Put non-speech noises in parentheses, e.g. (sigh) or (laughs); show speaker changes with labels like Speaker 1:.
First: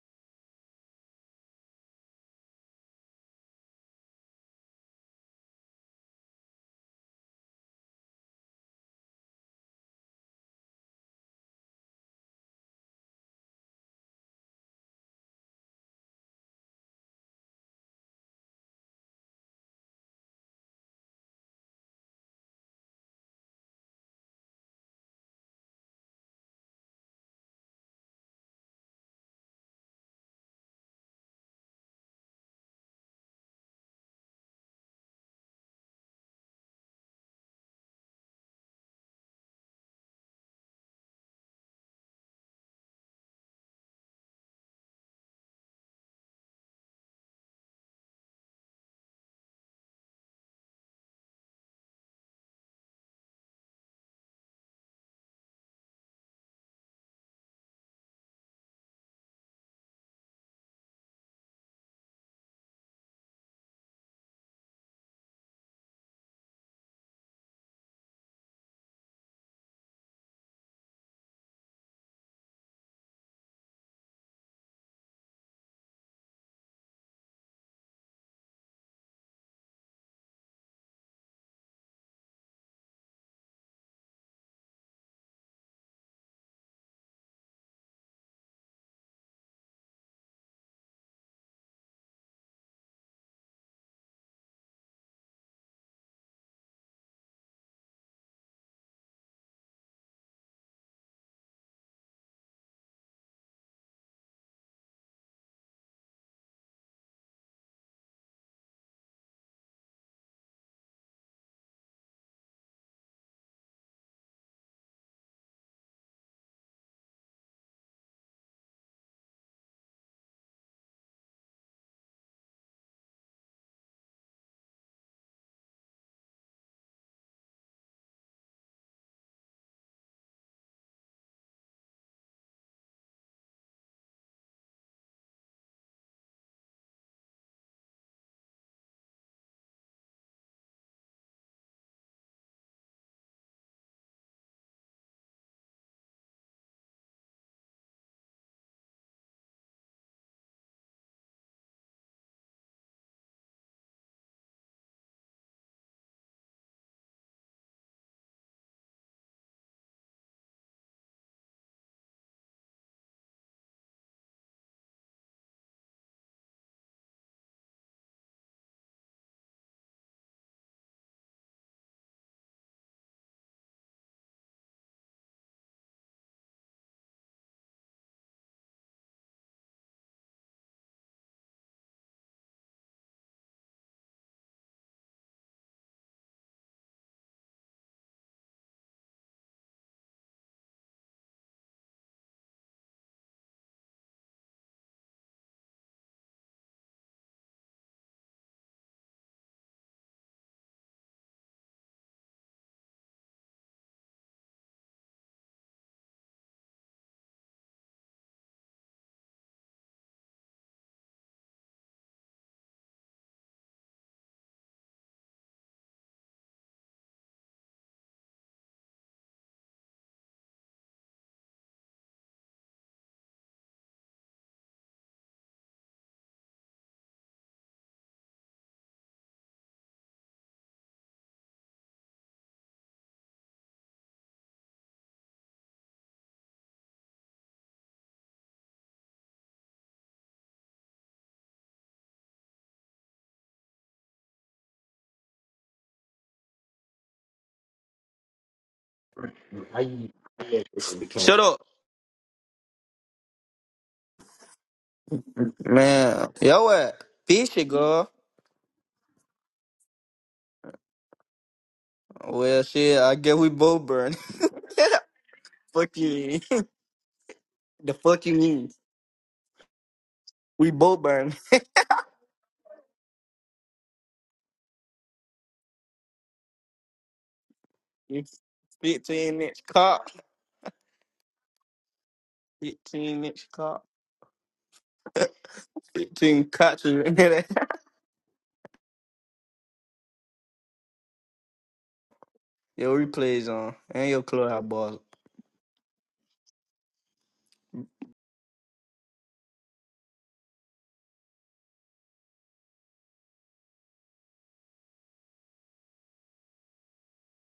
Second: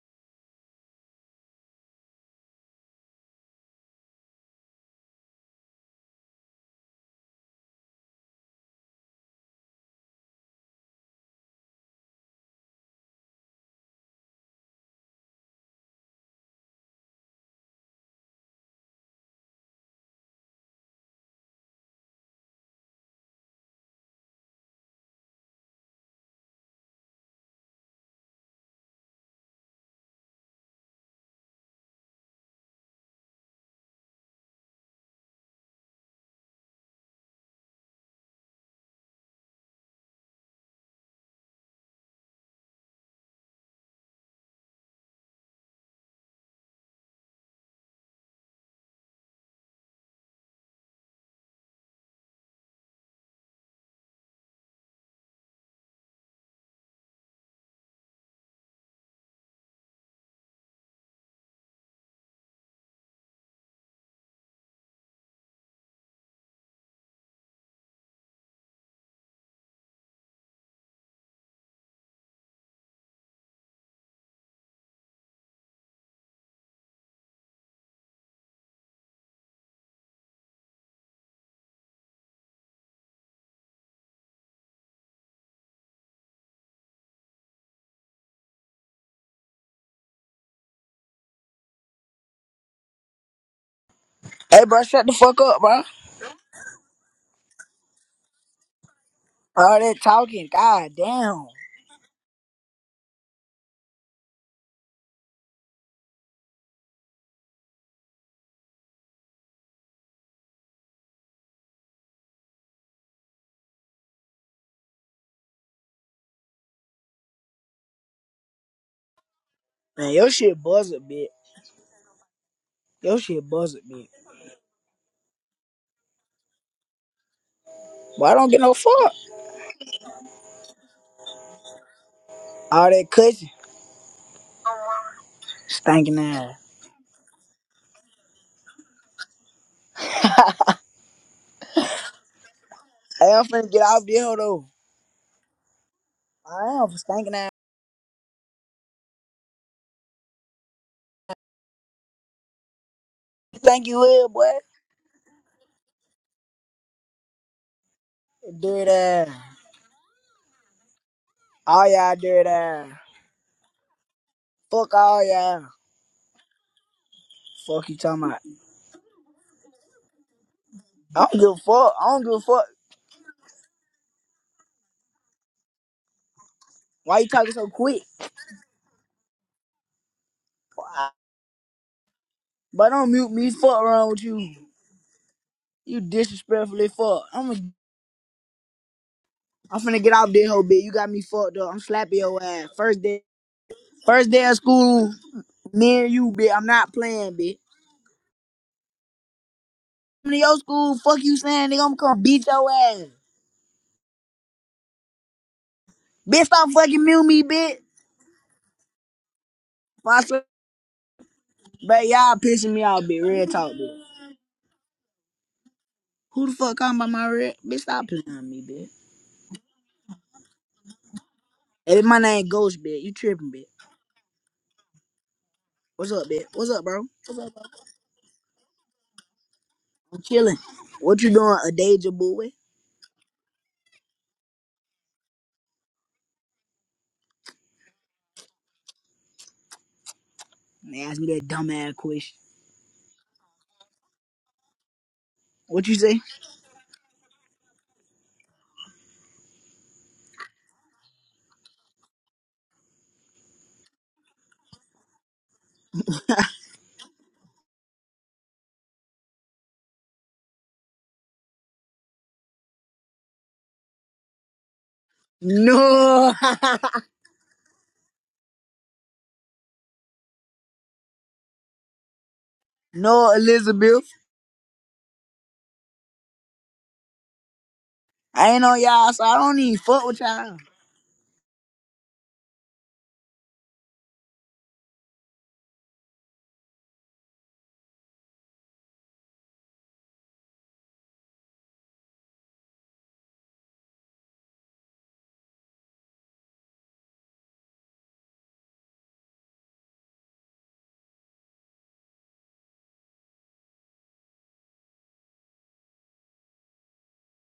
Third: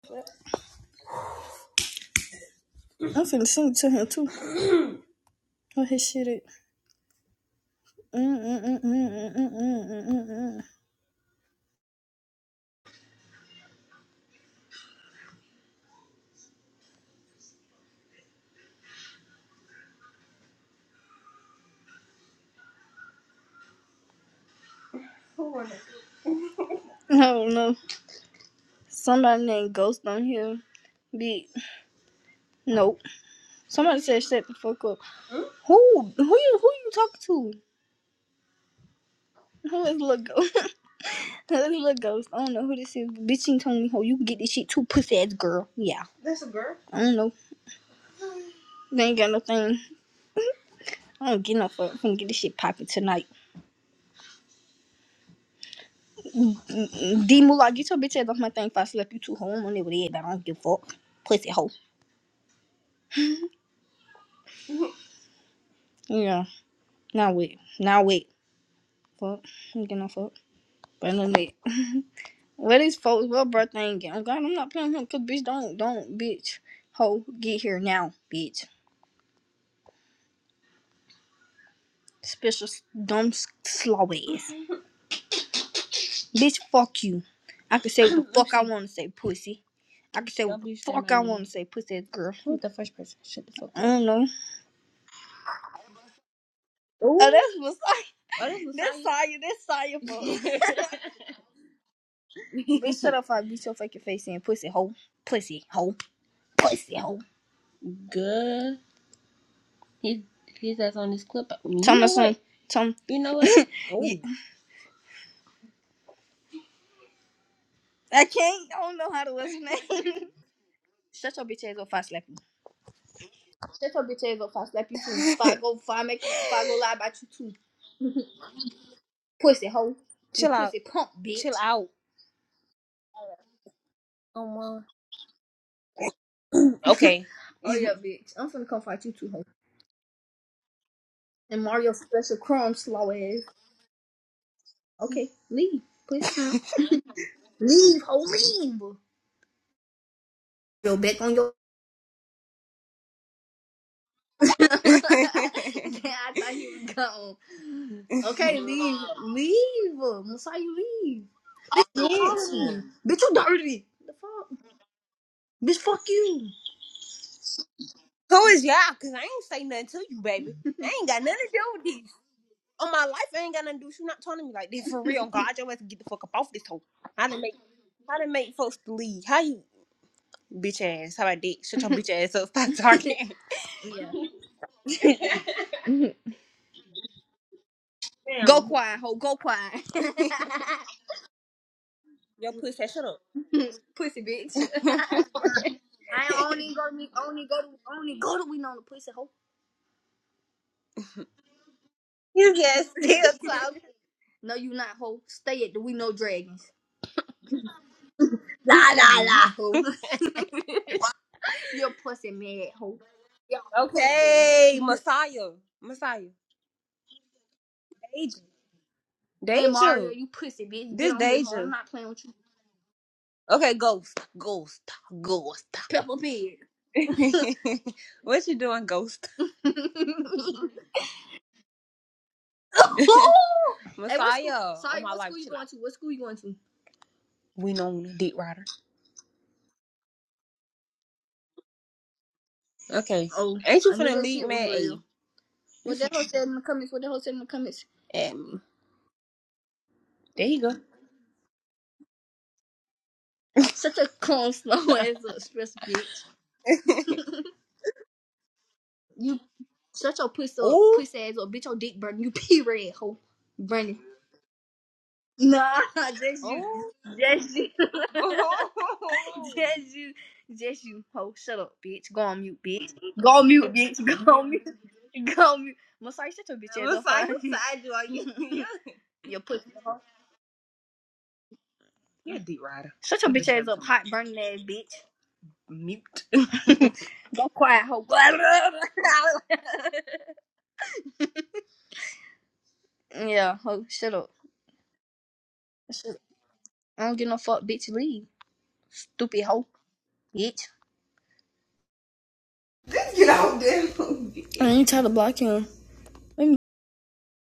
Speaker 1: I'm finna sing it to him too. Oh, his shit it. Mm-mm-mm-mm-mm-mm-mm-mm-mm. I don't know. Somebody named Ghost on here. Be nope. Somebody said shut the fuck up. Who? Who you? Who you talking to? Who is little ghost? (laughs) This little ghost. I don't know who this is. but Bitch, ain't told me how you can get this shit too, pussy ass girl. Yeah. That's a girl. I don't know. They ain't got no thing. (laughs) I don't get no fuck. I'm finna get this shit popping tonight. D Moolah, get your bitch ass off my thing if I slap you two Home on it with it, I don't give a fuck. Pussy hoe. Yeah. Now wait. Now wait. Fuck. I'm getting no fuck. But no wait. Where these folks? What bro thing? I'm glad I'm not playing him. Cause bitch, don't, don't, bitch. hoe, get here now, bitch. Special dumb s- slow ass. Bitch, fuck you. I can say what the fuck I want to say, pussy. I can say what the fuck I want to say, pussy ass girl. Who's the first person? Shut the fuck up. I don't know.
Speaker 2: Hey, bro, shut the fuck up, bro.
Speaker 1: Oh, Ooh. that's Messiah. Oh, that's That's Messiah. That's
Speaker 2: All that
Speaker 1: Saya. That's Saya (laughs)
Speaker 2: talking,
Speaker 1: for
Speaker 2: god damn.
Speaker 1: Bitch, shut up. If I beat your fucking face in. Pussy hole. Pussy hole. Pussy hole. Good. He his that's on this clip. You Tell me know what? some. Tell me. You know what? (laughs) Yeah. Oh, Yeah. I can't. I don't know how to listen name.
Speaker 2: Man, your shit buzz a
Speaker 1: (laughs)
Speaker 2: bit.
Speaker 1: Shut your bitch ass up. Fast slap you.
Speaker 2: Your shit buzz a
Speaker 1: Shut your
Speaker 2: bit.
Speaker 1: bitch ass up. Fast slap you too. (laughs) Fuck go. Fuck make you. Fuck go lie about you too.
Speaker 2: But I don't get no fuck.
Speaker 1: Pussy hole. You Chill You out. pussy punk bitch. Chill out.
Speaker 2: All that cussing,
Speaker 1: Um, uh,
Speaker 2: stinking ass.
Speaker 1: okay. (laughs) oh yeah, bitch. I'm finna come fight you too, hoe. And Mario special crumb slow
Speaker 2: Hey,
Speaker 1: ass.
Speaker 2: I'm finna get out this hoe, though.
Speaker 1: Okay, leave. Please come. (laughs)
Speaker 2: I am for stinking ass.
Speaker 1: Leave, ho, leave. You're back on your.
Speaker 2: You think you will, boy?
Speaker 1: (laughs) I thought you were gone. Okay, (laughs)
Speaker 2: Dirty
Speaker 1: leave.
Speaker 2: ass.
Speaker 1: Leave. Masai, you leave.
Speaker 2: All
Speaker 1: Stop
Speaker 2: y'all
Speaker 1: Yes.
Speaker 2: dirty
Speaker 1: calling me.
Speaker 2: ass.
Speaker 1: Bitch, you dirty. The fuck?
Speaker 2: Fuck all y'all.
Speaker 1: Bitch, fuck you.
Speaker 2: Fuck you talking about.
Speaker 1: Who is y'all? Cause I ain't say nothing to you, baby. (laughs) I ain't got
Speaker 2: I
Speaker 1: nothing
Speaker 2: don't
Speaker 1: to
Speaker 2: give a
Speaker 1: do with
Speaker 2: fuck. I
Speaker 1: this.
Speaker 2: don't give a fuck.
Speaker 1: On my life, I ain't got nothing to do. with You not talking to me like this for real. (laughs) God, your ass can get the fuck up off this hoe.
Speaker 2: Why
Speaker 1: How
Speaker 2: you
Speaker 1: to
Speaker 2: talking
Speaker 1: make
Speaker 2: so quick?
Speaker 1: how to make folks believe? How you bitch ass? How about did? Shut your (laughs) bitch ass up. Stop
Speaker 2: But don't
Speaker 1: talking.
Speaker 2: mute me. Fuck
Speaker 1: (laughs) yeah.
Speaker 2: wrong with you? You disrespectfully fuck. I'm going to
Speaker 1: Damn. go quiet, hoe. Go quiet.
Speaker 2: I'm finna get out this whole bit. You got me fucked up. I'm slapping your
Speaker 1: Your
Speaker 2: ass.
Speaker 1: pussy,
Speaker 2: First
Speaker 1: shut up.
Speaker 2: day,
Speaker 1: Pussy
Speaker 2: first day of
Speaker 1: bitch. (laughs)
Speaker 2: school, me and
Speaker 1: I
Speaker 2: you, bitch. I'm
Speaker 1: only go
Speaker 2: not
Speaker 1: to
Speaker 2: playing,
Speaker 1: only
Speaker 2: bitch.
Speaker 1: go to only go to we know the pussy hoe.
Speaker 2: Come to your school, fuck you saying, nigga. I'm gonna beat
Speaker 1: You
Speaker 2: your
Speaker 1: just
Speaker 2: ass.
Speaker 1: still talking. (laughs) No, you not hoe. Stay at the we know
Speaker 2: Bitch,
Speaker 1: dragons.
Speaker 2: stop fucking mute me, bitch. If
Speaker 1: La la la. Hoe.
Speaker 2: I slap-
Speaker 1: (laughs) Your
Speaker 2: But
Speaker 1: pussy
Speaker 2: y'all
Speaker 1: mad
Speaker 2: pissing me
Speaker 1: hoe.
Speaker 2: off, bitch. Real
Speaker 1: Yo,
Speaker 2: talk, bitch.
Speaker 1: Okay, Messiah. Messiah.
Speaker 2: Who the fuck calling by my red? Bitch, stop pissing
Speaker 1: Deja.
Speaker 2: on me, bitch.
Speaker 1: and Mario, Deja. you pussy bitch. This Deja. I'm not
Speaker 2: Hey,
Speaker 1: playing
Speaker 2: my
Speaker 1: with you.
Speaker 2: name Ghost, bitch. You tripping, bitch.
Speaker 1: Okay, ghost. Ghost. Ghost.
Speaker 2: What's
Speaker 1: Pepper
Speaker 2: up, bitch?
Speaker 1: pig.
Speaker 2: What's up, bro?
Speaker 1: (laughs) (laughs) what you doing, ghost? (laughs)
Speaker 2: I'm chilling. What you doing, a danger boy?
Speaker 1: Messiah. hey, what school? Messiah. Oh Sorry, what life, school you going to? What school you going to? We known dick rider.
Speaker 2: And they ask me that dumb ass question.
Speaker 1: Okay. Oh, ain't you I knew finna that leave man
Speaker 2: What you
Speaker 1: What that finna
Speaker 2: say?
Speaker 1: hoe said in the comments? What that hoe said in the comments? at There you go.
Speaker 3: Shut up.
Speaker 1: (laughs) Such a calm, slow ass (laughs) up, bitch.
Speaker 3: Man, yo, what? Bitch, it, girl.
Speaker 1: You shut your pussy Oh, pussy ass up, bitch. Your dick burning. You pee
Speaker 3: Well,
Speaker 1: red
Speaker 3: shit, I
Speaker 1: hoe,
Speaker 3: guess we both
Speaker 1: burning. (laughs)
Speaker 3: burn. (laughs)
Speaker 1: Nah,
Speaker 3: fuck you.
Speaker 2: No.
Speaker 3: Mean.
Speaker 1: just you,
Speaker 2: (laughs)
Speaker 1: oh, just you,
Speaker 3: (laughs) the
Speaker 1: (laughs)
Speaker 3: fuck you mean?
Speaker 1: oh. just you,
Speaker 3: We
Speaker 1: just
Speaker 3: both
Speaker 1: you hoe.
Speaker 3: burn.
Speaker 1: Shut up, bitch. Go on mute, bitch.
Speaker 2: No,
Speaker 1: Go on mute,
Speaker 2: Elizabeth.
Speaker 1: bitch. Go (laughs) on mute. Go on mute. Masai, shut your bitch ass What's up, like fine. side you? Are
Speaker 2: I ain't
Speaker 1: you?
Speaker 2: on y'all, so
Speaker 1: (laughs)
Speaker 2: I
Speaker 3: 15
Speaker 1: Your
Speaker 2: don't
Speaker 3: inch
Speaker 1: pussy.
Speaker 2: even fuck
Speaker 3: cop.
Speaker 2: with y'all.
Speaker 1: Yeah, D Rider. Shut
Speaker 3: 15
Speaker 1: your bitch ass
Speaker 3: inch
Speaker 1: up,
Speaker 3: cop.
Speaker 1: hot burning ass bitch. mute. (laughs)
Speaker 3: 15 cops. (laughs) Yo,
Speaker 1: Go quiet, hoe. (laughs)
Speaker 3: replays
Speaker 1: yeah,
Speaker 3: on.
Speaker 1: hoe.
Speaker 3: And
Speaker 1: Shut
Speaker 3: your
Speaker 1: up.
Speaker 3: clubhouse boss.
Speaker 1: Shut up. I don't give no fuck, bitch. Leave, stupid hoe, bitch. (laughs) Get out there. I ain't try to block him. Let me